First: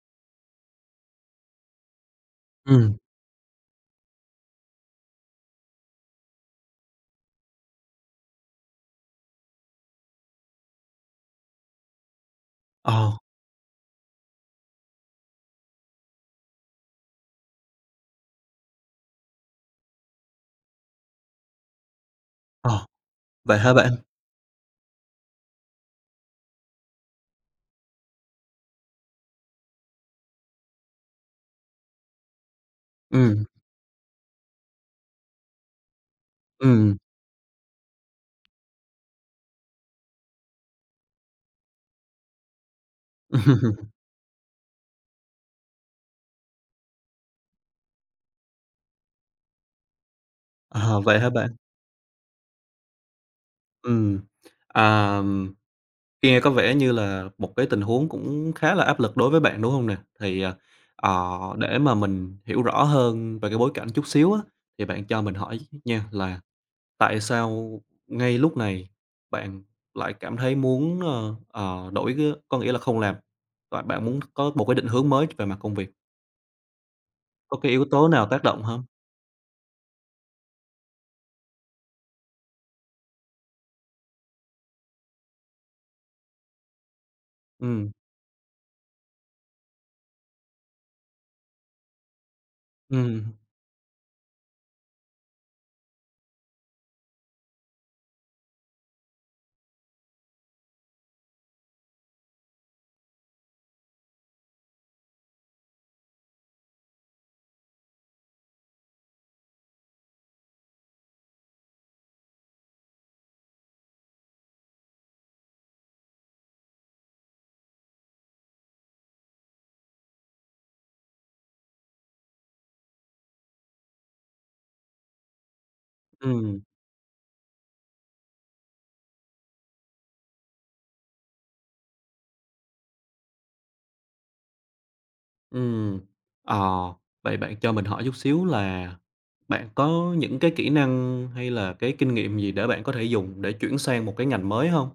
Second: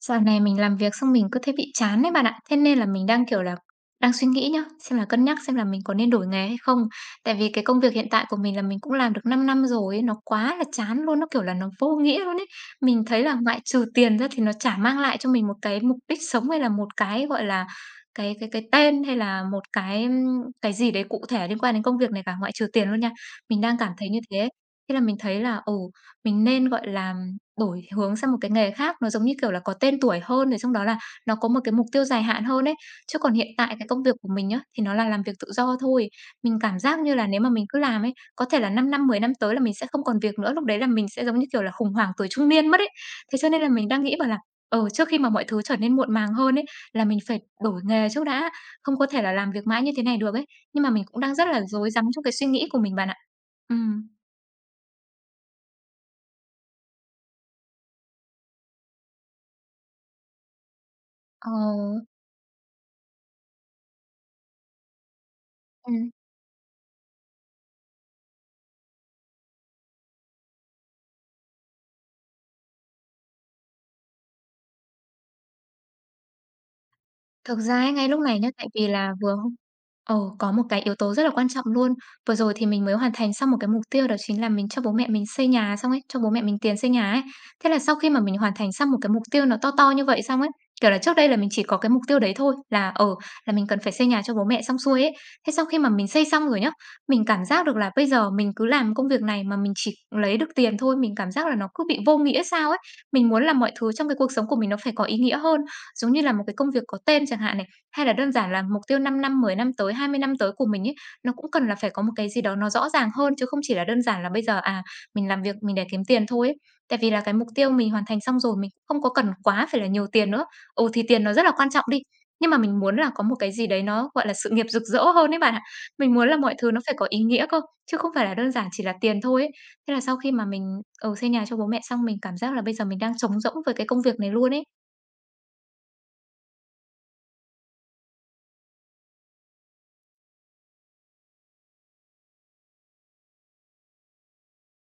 Dạo này mình làm việc xong mình cứ thấy bị chán đấy bạn ạ. Thế nên là Ừm, mình, kiểu là, đang suy nghĩ nhá, xem là cân nhắc xem là mình có nên đổi nghề hay không. Tại vì cái công việc hiện tại của mình là mình cũng làm được 5 năm rồi ấy, nó quá là chán luôn, kiểu là, nó vô nghĩa luôn ấy. Mình ờ, thấy là ngoại trừ tiền ra thì nó chả mang lại cho mình một cái mục đích sống hay là một cái, gọi là, cái tên hay là một cái, cái gì đấy cụ thể liên quan đến công việc này cả, ngoại trừ ờ, tiền luôn nha. vậy Mình hả đang bạn? cảm thấy như thế. Thế là mình thấy là, ồ, mình nên, gọi là, đổi hướng sang một cái nghề khác, nó giống như, kiểu là, có tên tuổi hơn, rồi xong đó là nó có một cái mục tiêu dài hạn hơn ấy. Chứ còn Ừm, hiện tại cái công việc của mình nhá, thì nó là làm việc tự do thôi. Mình cảm ừm. giác như là nếu mà mình cứ làm ấy, có thể là 5 năm, 10 năm tới là mình sẽ không còn việc nữa, lúc đấy là mình sẽ giống như, kiểu là, khủng hoảng tuổi trung niên mất ấy. Thế cho nên là mình đang nghĩ bảo là, ừ, trước khi mà mọi thứ trở nên muộn màng hơn ấy, là mình phải đổi nghề trước đã, không có thể là làm việc mãi như thế này được ấy. Nhưng mà Ờ, mình vậy cũng hả đang rất bạn? là rối rắm trong cái suy nghĩ của mình bạn ạ. Ừ. Ừm, à, Nghe có vẻ như là một cái tình huống cũng khá là áp lực đối với bạn, đúng hông nè? Thì ờ, Ờ. để mà mình hiểu rõ hơn về cái bối cảnh chút xíu á, thì bạn cho mình hỏi nha Ừm. là tại sao ngay lúc này bạn lại cảm thấy muốn, đổi cái có nghĩa là không làm, và bạn muốn có một cái định hướng mới về mặt công việc? Có Thực cái ra yếu ấy, tố ngay lúc nào này tác nhá, động tại hông? vì là vừa hôm có một cái yếu tố rất là quan trọng luôn. Vừa rồi thì mình mới hoàn thành xong một cái mục tiêu, đó chính là mình cho bố mẹ mình xây nhà xong ấy, cho bố mẹ mình tiền xây nhà ấy. Thế là Ừm, sau khi mà mình hoàn thành xong một cái mục tiêu nó to to như vậy xong ấy, kiểu là, trước đây là mình chỉ có cái mục tiêu đấy thôi, ừm, là mình cần phải xây nhà cho bố mẹ xong xuôi ấy. Thế sau khi mà mình xây xong rồi nhá, mình cảm giác được là bây giờ mình cứ làm công việc này mà mình chỉ lấy được tiền thôi, mình cảm giác là nó cứ bị vô nghĩa sao ấy. Mình muốn là mọi thứ trong cái cuộc sống của mình nó phải có ý nghĩa hơn, giống như là một cái công việc có tên chẳng hạn này, hay là đơn giản là mục tiêu 5 năm, 10 năm tới, 20 năm tới của mình ấy, nó cũng cần là phải có một cái gì đó nó rõ ràng hơn, chứ không chỉ là đơn giản là bây giờ, à, mình làm việc mình để kiếm tiền thôi ấy. Tại vì là cái mục tiêu mình hoàn thành xong rồi, mình cũng không có cần quá phải là nhiều tiền nữa. Ừ, thì tiền nó rất là quan trọng đi, nhưng mà mình muốn là có một cái gì đấy nó, gọi là, sự nghiệp rực rỡ hơn ấy bạn ạ. Mình muốn là mọi ừm. thứ nó phải có ý nghĩa cơ, chứ không phải là đơn giản chỉ là tiền thôi ấy. Thế là sau khi mà mình, xây nhà cho bố mẹ xong, mình cảm giác là bây giờ mình đang trống rỗng với cái công việc này luôn ấy. Ừm, ờ, vậy bạn cho mình hỏi chút xíu là bạn có những cái kỹ năng hay là cái kinh nghiệm gì để bạn có thể dùng để chuyển sang một cái ngành mới hông?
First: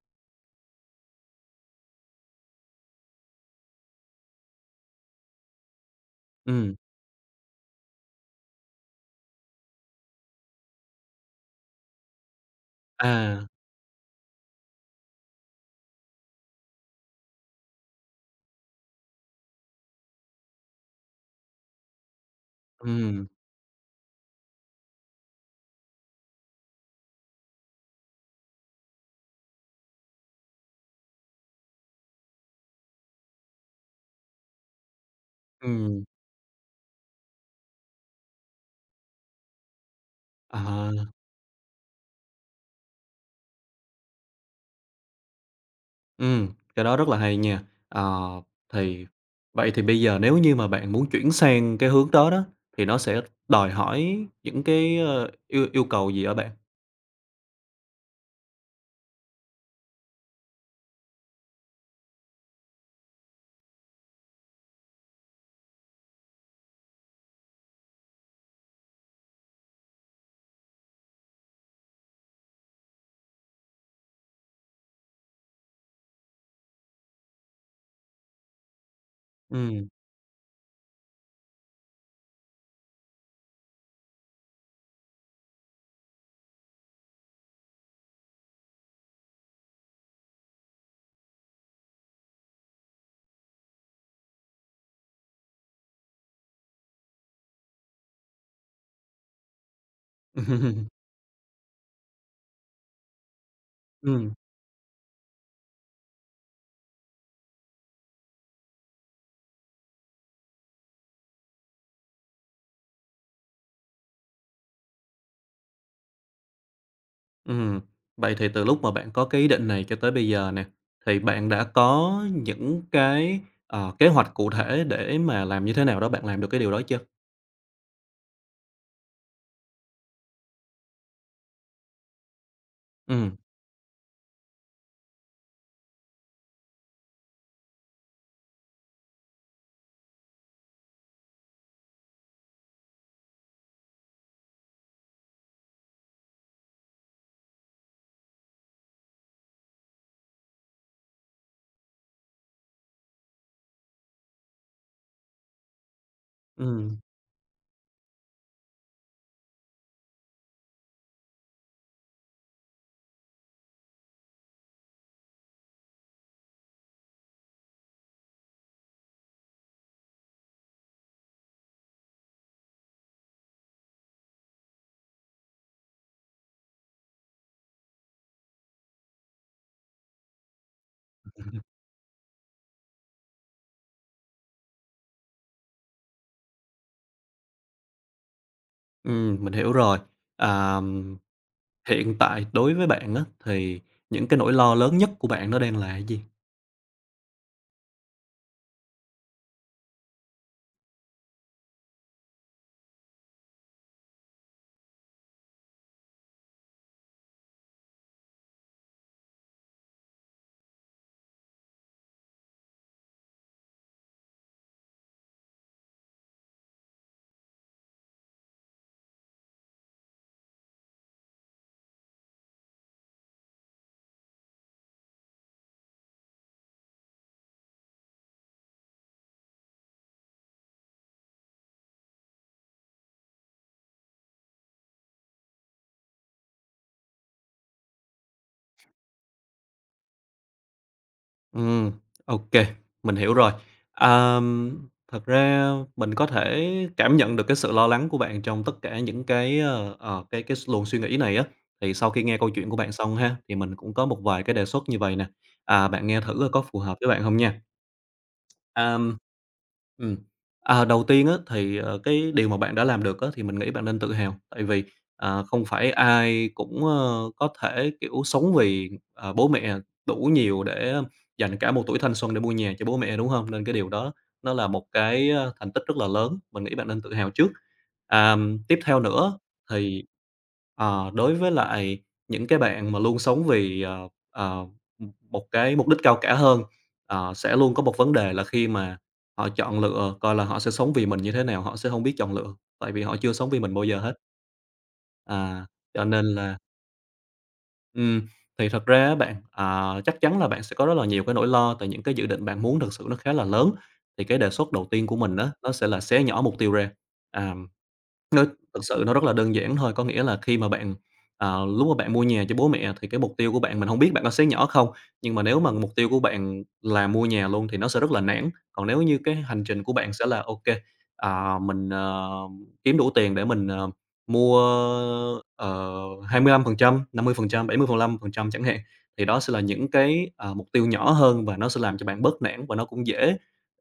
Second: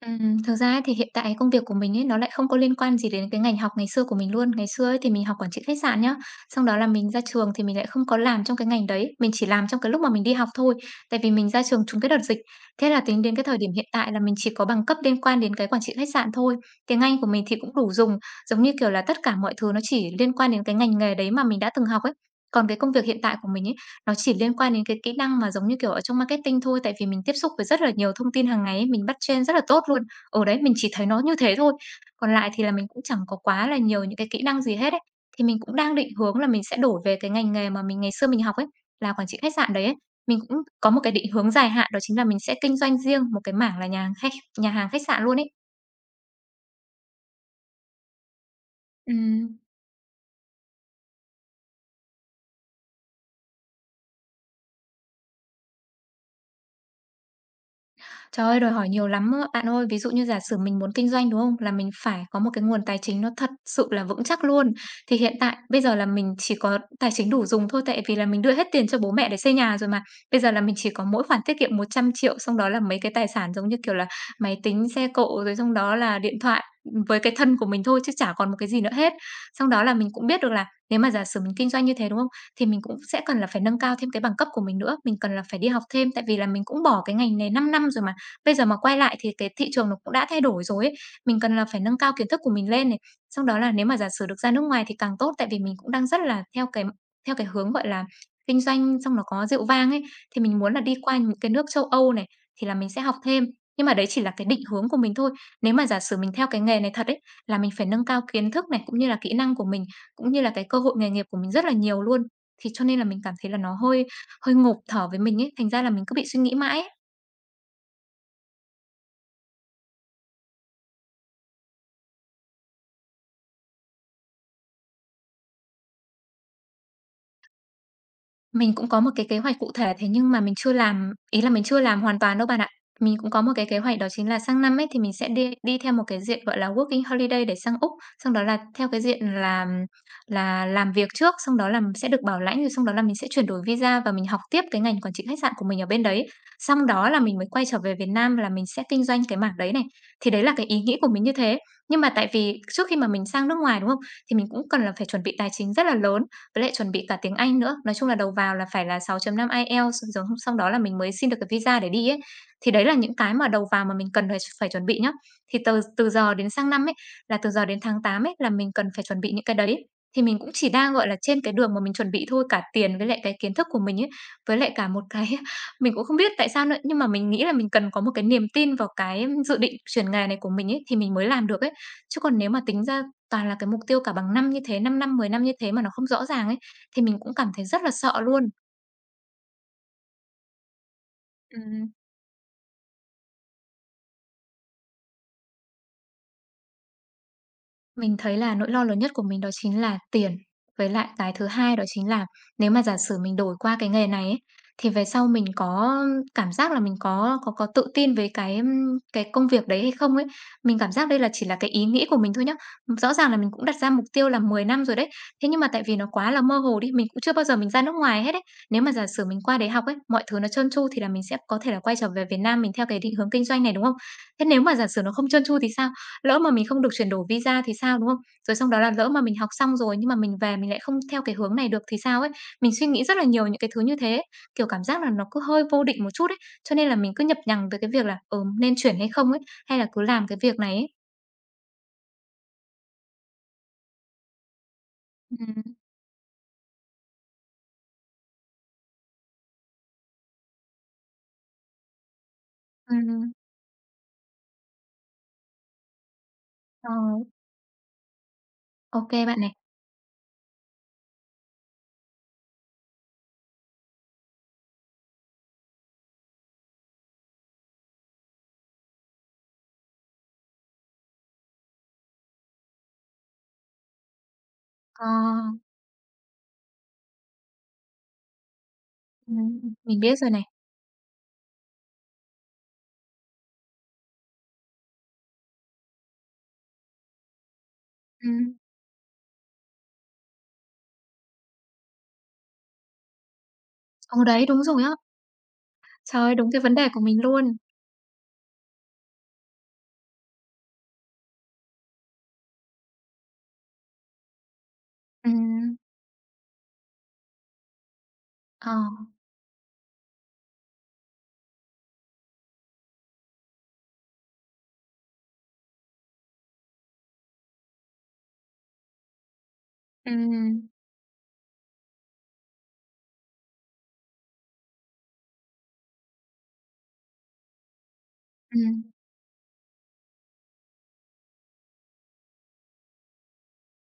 Thực ra ấy thì hiện tại công việc của mình ấy, nó lại không có liên quan gì đến cái ngành học ngày xưa của mình luôn. Ngày xưa ấy thì mình học quản trị khách sạn nhá, xong Ừm, đó là mình ra trường thì mình lại không có làm trong cái ngành đấy, mình chỉ làm trong cái lúc mà mình đi học thôi, tại vì mình ra trường trúng cái đợt dịch. Thế là tính đến à, cái thời điểm hiện tại là mình chỉ có bằng cấp liên quan đến cái quản trị khách sạn thôi. Tiếng Anh của mình thì cũng đủ dùng, giống như kiểu là tất cả mọi thứ nó chỉ liên quan đến cái ngành nghề đấy mà mình đã từng học ấy. Còn cái công việc hiện ừm, tại của mình ấy, nó chỉ liên quan đến cái kỹ năng mà giống như, kiểu, ở trong marketing thôi, tại vì mình tiếp xúc với rất là nhiều thông tin hàng ngày ấy, mình bắt trend rất là tốt luôn. Ở đấy, mình chỉ thấy nó như thế thôi, còn lại thì là mình cũng chẳng có quá là nhiều những cái kỹ năng gì hết ấy. Thì mình cũng đang ừm, định hướng là mình sẽ đổi về cái ngành nghề mà mình ngày xưa mình học ấy, là quản trị khách sạn đấy ấy. Mình cũng à, có một cái định hướng dài hạn, đó chính là mình sẽ kinh doanh riêng một cái mảng là nhà hàng khách sạn luôn ấy. ừm, cái đó rất là hay nha. Ờ, thì Ừm. vậy thì bây giờ nếu như mà bạn muốn chuyển sang cái hướng đó đó, thì nó sẽ đòi hỏi những cái yêu yêu cầu gì ở bạn? Trời ơi, đòi hỏi nhiều lắm á bạn ơi. Ví dụ như giả sử mình muốn kinh doanh, đúng không? Là mình phải có một cái nguồn tài chính nó thật sự là vững chắc luôn. Thì hiện tại bây giờ là mình chỉ có tài chính đủ dùng thôi, tại vì là mình đưa hết tiền cho bố mẹ để xây nhà rồi mà. Bây giờ là mình chỉ có mỗi khoản tiết kiệm 100 triệu, xong đó là mấy cái tài sản giống như kiểu là máy tính, xe cộ, rồi xong đó là điện thoại, với cái thân của mình thôi, chứ chả còn một cái gì nữa hết. Xong đó Ừm. là mình cũng biết được là nếu mà giả sử mình kinh doanh như thế, đúng không? Thì mình cũng sẽ cần là phải nâng cao thêm cái bằng cấp của mình nữa, mình cần là phải đi học thêm, tại vì là mình cũng bỏ cái ngành này 5 năm rồi mà. Bây giờ mà quay lại thì cái thị trường nó cũng đã thay đổi rồi ấy, mình cần là phải nâng cao kiến thức của mình lên này. Xong đó là nếu mà giả sử được ra nước ngoài thì càng tốt, tại vì mình cũng đang rất là theo cái hướng, gọi là, kinh doanh xong nó có rượu vang ấy, thì mình muốn là đi qua những cái nước châu Âu này, thì là mình sẽ học thêm. Nhưng mà đấy chỉ là Ừm. cái định hướng của mình thôi. Nếu mà giả sử mình theo cái nghề này thật ấy, là mình phải nâng cao kiến thức này, cũng như là kỹ năng của mình, cũng như là cái cơ hội nghề nghiệp của mình rất là nhiều luôn. Thì cho nên là mình cảm thấy là nó hơi hơi ngộp thở với mình ấy, thành ra là mình cứ bị suy nghĩ mãi ấy. Ừm, vậy thì từ lúc mà bạn có cái ý định này cho tới bây giờ nè, thì bạn đã có những cái kế hoạch cụ thể để mà làm như thế nào đó bạn làm được cái điều đó chưa? Mình cũng có một cái kế hoạch cụ thể, thế nhưng mà mình chưa làm, ý là mình chưa làm hoàn toàn đâu bạn ạ. Mình cũng Ừm. có một cái kế hoạch, đó chính là sang năm ấy thì mình sẽ đi đi theo một cái diện, gọi là, working holiday để sang Úc, xong đó là theo cái diện là làm việc trước, xong đó là sẽ được bảo lãnh, rồi xong đó là mình sẽ chuyển đổi visa và mình học tiếp cái ngành quản trị khách sạn của mình ở bên đấy. Xong đó là mình mới quay trở về Việt Nam là mình sẽ kinh doanh cái mảng đấy này. Thì đấy là cái ý nghĩ của mình như thế. Nhưng mà tại vì trước khi mà mình sang nước ngoài, đúng không? Thì mình cũng cần là phải chuẩn bị tài chính rất là lớn, với lại chuẩn Ừm, bị cả tiếng Anh nữa. Nói chung là đầu vào là phải là 6.5 IELTS, rồi xong xong đó là mình mới xin được cái visa để đi ấy. Thì đấy là những cái mà đầu vào mà mình cần phải phải chuẩn bị nhá. Thì từ từ giờ đến sang năm ấy, là từ giờ đến tháng 8 ấy, là mình cần phải chuẩn bị những cái đấy. Thì mình cũng chỉ đang, gọi là, trên cái đường mà mình chuẩn bị thôi, cả tiền với lại cái kiến thức của mình ấy, với lại cả một cái mình cũng không biết tại sao nữa, nhưng mà mình nghĩ là mình cần có một cái niềm tin vào cái dự định chuyển nghề này của mình ấy, thì mình mới làm được ấy. Chứ còn nếu mà tính ra toàn là cái mục tiêu cả bằng năm như thế, 5 năm, 10 năm như thế mà nó không rõ ràng ấy, thì mình cũng cảm thấy rất là sợ luôn. Mình hiểu rồi. Ờm, Ừm. Hiện tại đối với bạn á, thì những cái nỗi lo lớn nhất của bạn nó đang là cái gì? Mình thấy là nỗi lo lớn nhất của mình đó chính là tiền. Với lại cái thứ hai đó chính là nếu mà giả sử mình đổi qua cái nghề này ấy, thì về sau mình có cảm giác là mình có tự tin với cái, cái công việc đấy hay không ấy. Mình cảm giác đây là chỉ là cái ý nghĩ của mình thôi nhá. Rõ ràng là mình cũng đặt ra mục tiêu là 10 năm rồi đấy. Thế nhưng mà tại vì nó quá là mơ hồ đi, mình cũng chưa bao giờ mình ra nước ngoài hết ấy. Nếu mà giả sử mình qua đấy học ấy, mọi thứ nó trơn tru thì là mình sẽ có thể là quay trở về Việt Nam mình theo cái định hướng kinh doanh này, đúng không? Thế nếu mà giả sử nó không trơn tru thì sao? Lỡ mà mình không được chuyển đổi visa thì sao, đúng không? Rồi xong đó là lỡ mà mình học xong rồi nhưng mà mình về mình lại không theo cái hướng này được thì sao ấy? Mình suy nghĩ rất là nhiều những cái thứ như thế, kiểu, cảm giác là nó cứ hơi vô định một chút ấy, cho nên là mình cứ nhập nhằng tới cái việc là, ừ, nên chuyển hay không ấy, hay là cứ làm cái việc này ấy. Ừm, ô, mình hiểu rồi. Ờm, Thật Ừm. ra mình có thể cảm nhận được cái sự lo lắng của bạn trong tất cả những cái, ờ, ờ, cái luồng suy nghĩ này á. Thì sau khi nghe câu chuyện của bạn xong Ừm, ha, thì mình cũng có một vài cái đề xuất như vậy nè, bạn nghe thử coi có phù ờ, hợp với bạn không nha. ô Ờm, bạn này. ừm, Đầu tiên á, thì cái điều mà bạn đã làm được á, thì mình nghĩ bạn nên tự hào, tại vì không phải ai cũng có thể, kiểu, sống vì bố mẹ đủ nhiều để dành cả một tuổi thanh xuân để mua nhà cho bố mẹ, đúng không? Nên cái điều đó nó là một Ờ, cái thành tích rất là lớn, mình nghĩ bạn nên tự hào trước. Tiếp theo nữa mình thì, biết rồi này. ờ, đối với lại những cái bạn mà luôn sống vì, ờ, một cái mục đích cao cả hơn. Sẽ luôn có một vấn Ừ, đề là khi mà họ chọn lựa, coi là họ sẽ sống vì mình như thế nào, họ sẽ không biết chọn lựa, tại vì họ chưa sống vì mình bao giờ hết. ừ, đấy, đúng rồi á. À, cho Trời nên ơi, đúng là cái vấn đề của mình luôn. ừm, thì thật ra á bạn, chắc chắn là bạn sẽ có rất là nhiều cái nỗi lo tại những cái dự định bạn muốn thực sự nó khá là lớn. Thì cái đề xuất đầu tiên của Ừ, mình đó nó sẽ là xé nhỏ mục tiêu ra. À. ờ, Thực sự nó rất là đơn giản thôi, có nghĩa là khi mà bạn ờ, lúc mà bạn mua nhà cho bố mẹ thì cái mục tiêu của bạn mình không biết bạn có xé nhỏ không, nhưng mà nếu mà mục tiêu của bạn là mua nhà luôn thì nó sẽ rất là nản. Còn nếu như cái hành trình của bạn sẽ là ok ừm, à, mình, kiếm đủ tiền để mình, mua, ờ, 25%, 50%, 75% chẳng hạn, ừm, thì đó sẽ là những cái mục tiêu nhỏ hơn và nó sẽ làm cho bạn bớt nản và nó cũng dễ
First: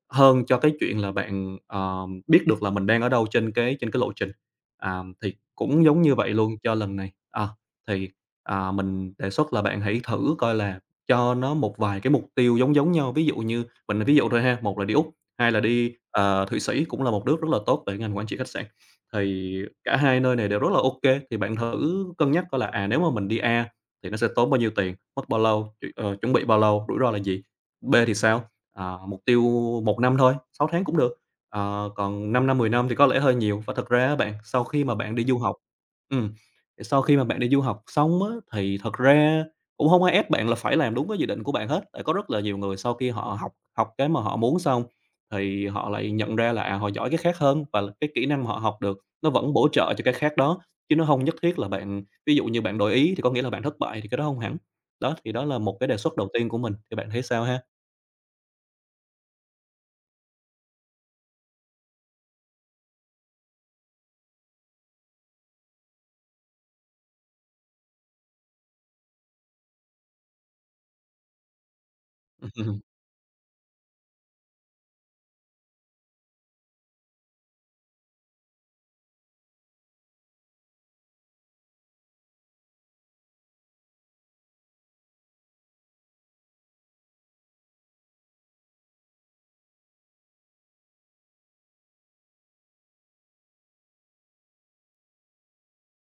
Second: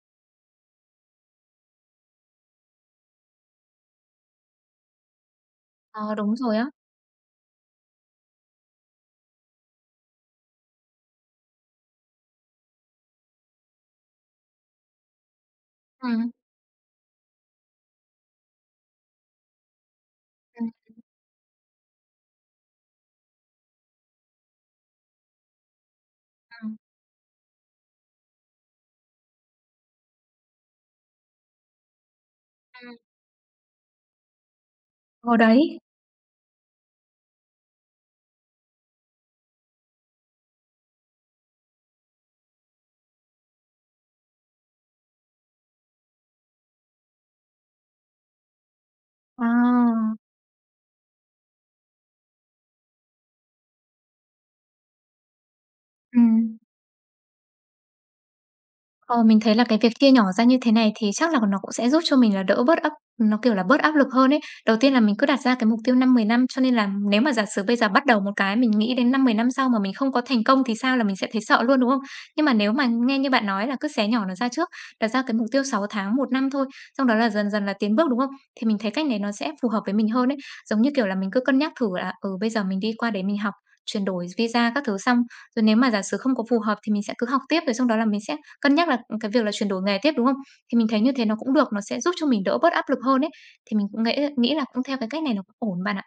hơn cho cái chuyện là bạn, biết được là mình đang ở đâu trên cái lộ trình. À, thì cũng giống như ờ, vậy đúng luôn rồi á. cho lần này. Ờ, thì, mình đề xuất là bạn hãy thử coi là cho nó một vài cái mục tiêu giống giống nhau, ví dụ như mình là ví dụ thôi ha, một là đi Úc, hai là đi, Ừ, Thụy Sĩ cũng là một nước rất là tốt về ngành quản trị khách sạn. Thì cả hai nơi này đều ừ, rất là ok, thì bạn thử cân nhắc coi là, nếu mà mình đi A thì nó sẽ tốn bao nhiêu tiền, mất bao lâu, chuẩn bị bao ừm, lâu, rủi ro là gì? B thì sao? Mục tiêu một năm thôi, 6 tháng cũng được, còn 5 năm, 10 năm thì ừm. có lẽ hơi nhiều. Và thật ra á bạn, sau khi mà bạn đi du Ờ, học đấy. ừm, thì sau khi mà bạn đi du học xong á, thì thật ra cũng hông ai ép bạn là phải làm đúng cái dự định của bạn hết. Tại có rất là nhiều người sau khi họ học học cái mà họ muốn xong thì họ lại nhận ra là, họ giỏi cái khác hơn và là cái kỹ năng mà họ học được nó vẫn bổ trợ cho cái À, khác đó, chứ nó hông nhất thiết là bạn, ví dụ như bạn đổi ý thì có nghĩa là bạn thất bại thì cái đó hông hẳn. Đó, thì đó là một cái đề xuất ừ. đầu tiên của mình, thì bạn thấy sao ha? Ờ, mình thấy là cái việc chia nhỏ ra như thế này thì chắc là nó cũng sẽ giúp cho mình là đỡ bớt áp nó, kiểu là, bớt áp lực hơn ấy. Đầu tiên là mình cứ đặt ra cái mục tiêu 5 10 năm, cho nên là nếu mà giả sử bây giờ bắt đầu một cái mình nghĩ đến 5 10 năm sau mà mình không có thành công thì sao, là mình sẽ thấy sợ luôn, đúng không? Nhưng mà nếu mà nghe như bạn nói là cứ xé nhỏ nó ra trước, đặt ra cái mục tiêu 6 tháng, một năm thôi, xong đó là dần dần là tiến bước, đúng không? Thì mình thấy cách này nó sẽ phù hợp với mình hơn ấy. Giống như, kiểu là, mình cứ cân nhắc thử là, ừ, bây giờ mình đi qua đấy mình học, chuyển đổi visa các thứ xong, rồi nếu mà giả sử không có phù hợp thì mình sẽ cứ học tiếp, rồi xong đó là mình sẽ cân nhắc là, ừ, cái việc là chuyển đổi nghề tiếp, đúng không? Thì mình thấy như thế nó cũng được, nó sẽ giúp cho mình đỡ bớt áp lực hơn ấy, thì mình cũng nghĩ nghĩ là cũng theo cái cách này nó cũng ổn bạn ạ.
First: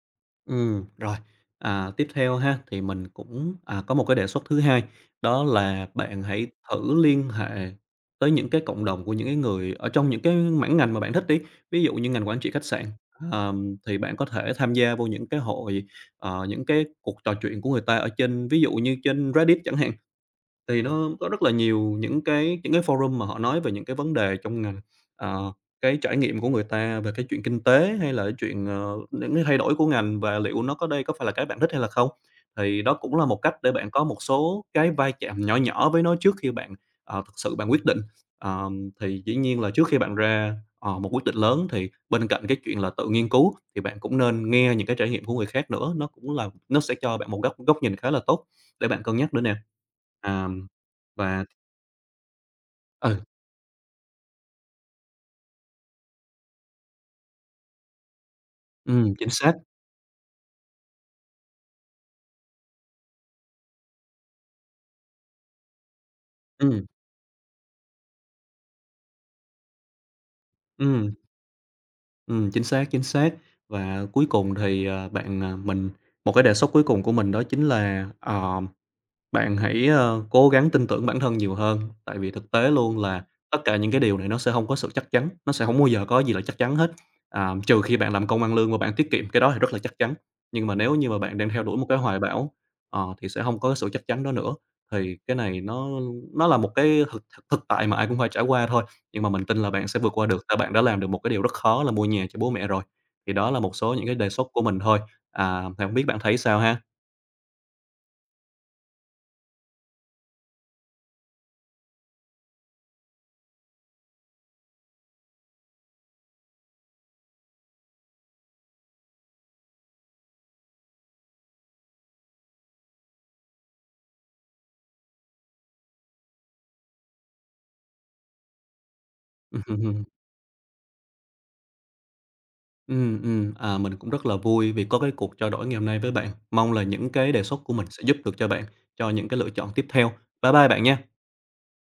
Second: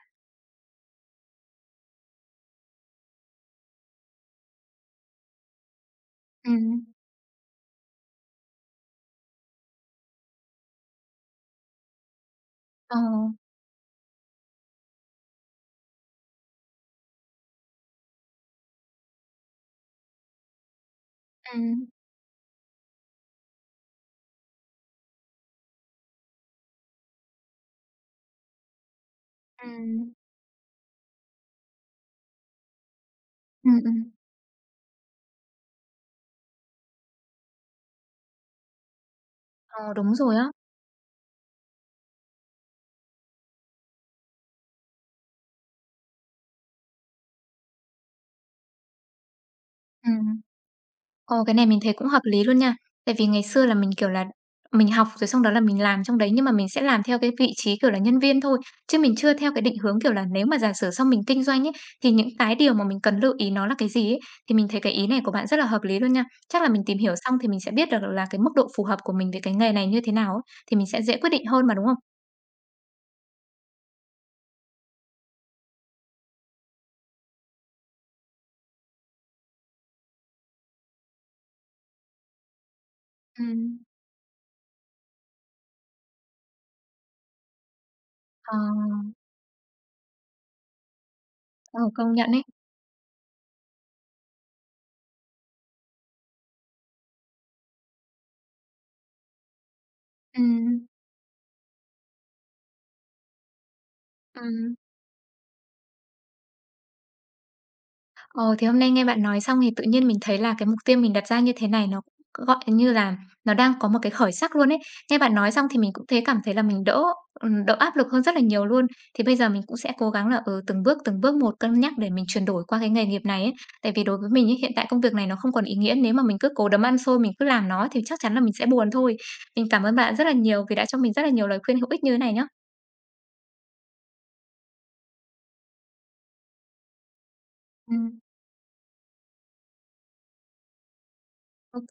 Rồi. À, tiếp theo ha, thì mình cũng có một cái đề xuất thứ hai, đó là bạn hãy Ừm. thử liên hệ tới những cái cộng đồng của những cái người ở trong những cái mảng ngành mà bạn thích đi. Ví dụ như ngành quản trị khách sạn, Ờ. Thì bạn có thể tham gia vô những cái hội, những cái cuộc trò chuyện của người ta ở trên ví dụ như trên Reddit chẳng hạn, thì nó có rất là nhiều Ừm, những cái forum mà họ nói về những cái vấn đề trong ngành, ờ, cái trải nghiệm của người ta về cái chuyện kinh tế hay là cái chuyện, những cái thay đổi của ừm, ngành và liệu nó có đây có phải là cái bạn thích hay là không. Thì đó cũng là một cách để bạn có ừm. một số cái vai chạm nhỏ nhỏ với nó trước khi bạn, thực sự quyết định. Thì dĩ nhiên là trước Ờ, khi bạn đúng rồi á. ra, một quyết định lớn thì bên cạnh cái chuyện là tự nghiên cứu thì bạn cũng nên nghe những cái trải nghiệm của người khác nữa, nó cũng là nó sẽ cho bạn một góc góc nhìn khá là tốt để bạn cân nhắc nữa nè. Ừm. À, Ồ, và cái này mình thấy cũng hợp lý luôn nha. Tại ừ, vì ngày xưa là mình, kiểu là, mình học rồi xong đó là mình làm trong đấy, nhưng mà mình sẽ làm theo cái vị trí, kiểu là, nhân viên thôi, chứ mình chính chưa theo xác, cái định hướng, kiểu là, nếu mà giả sử sau mình kinh doanh ấy, thì những cái điều mà mình cần lưu ý nó là cái gì ấy. Thì mình thấy cái ý này của bạn rất là hợp lý luôn nha. Chắc là mình ừm, tìm hiểu xong thì mình sẽ biết được là cái mức độ phù hợp của mình với cái nghề này như thế nào ấy, thì mình sẽ ừm, dễ quyết định hơn mà, đúng không? Chính xác, chính xác. Và cuối cùng thì, ờ, bạn, à mình, một cái đề xuất cuối cùng của mình đó chính là bạn hãy cố gắng tin tưởng bản thân nhiều hơn, tại vì thực tế luôn là tất cả Ừm. những cái điều này nó sẽ không có sự chắc chắn, nó sẽ không bao giờ có gì là chắc chắn hết, trừ khi bạn làm công ăn Ờ, lương và bạn tiết kiệm, cái đó thì rất là chắc chắn. Nhưng mà nếu như mà bạn đang theo đuổi ờ, một cái công hoài nhận ấy. bão, thì sẽ không có sự chắc chắn đó nữa. Thì cái này nó là một cái thực thực thực tại mà ai cũng phải trải qua thôi, nhưng mà mình tin là bạn sẽ vượt qua được, tại bạn đã Ừm, làm được một cái điều rất khó là mua nhà cho bố mẹ rồi. Thì đó là một số những cái đề xuất của ừ, mình thôi, thì không biết bạn thấy sao ha? ồ, thì hôm nay nghe bạn nói xong thì tự nhiên mình thấy là cái mục tiêu mình đặt ra như thế này nó cũng gọi như là nó đang có một cái khởi sắc luôn ấy. Nghe bạn nói xong thì mình cũng cảm thấy là mình đỡ đỡ áp lực hơn rất là nhiều luôn. Thì bây giờ mình cũng sẽ cố gắng là ừ, từng bước một cân nhắc để mình chuyển đổi qua cái nghề nghiệp này ấy. Tại vì đối với mình ấy, hiện tại công việc này nó không còn ý nghĩa nếu mà mình cứ cố đấm ăn xôi mình cứ làm nó thì chắc chắn là mình sẽ buồn thôi. Mình cảm ơn bạn rất là nhiều vì đã cho mình rất là nhiều lời khuyên hữu ích như thế này nhá. Ừ, mình cũng rất là vui vì có cái cuộc trao đổi ngày hôm nay với bạn. Mong là những cái đề xuất của mình Ừ, sẽ giúp được cho bạn cho những cái lựa chọn tiếp theo. Bye bye bạn nha. ok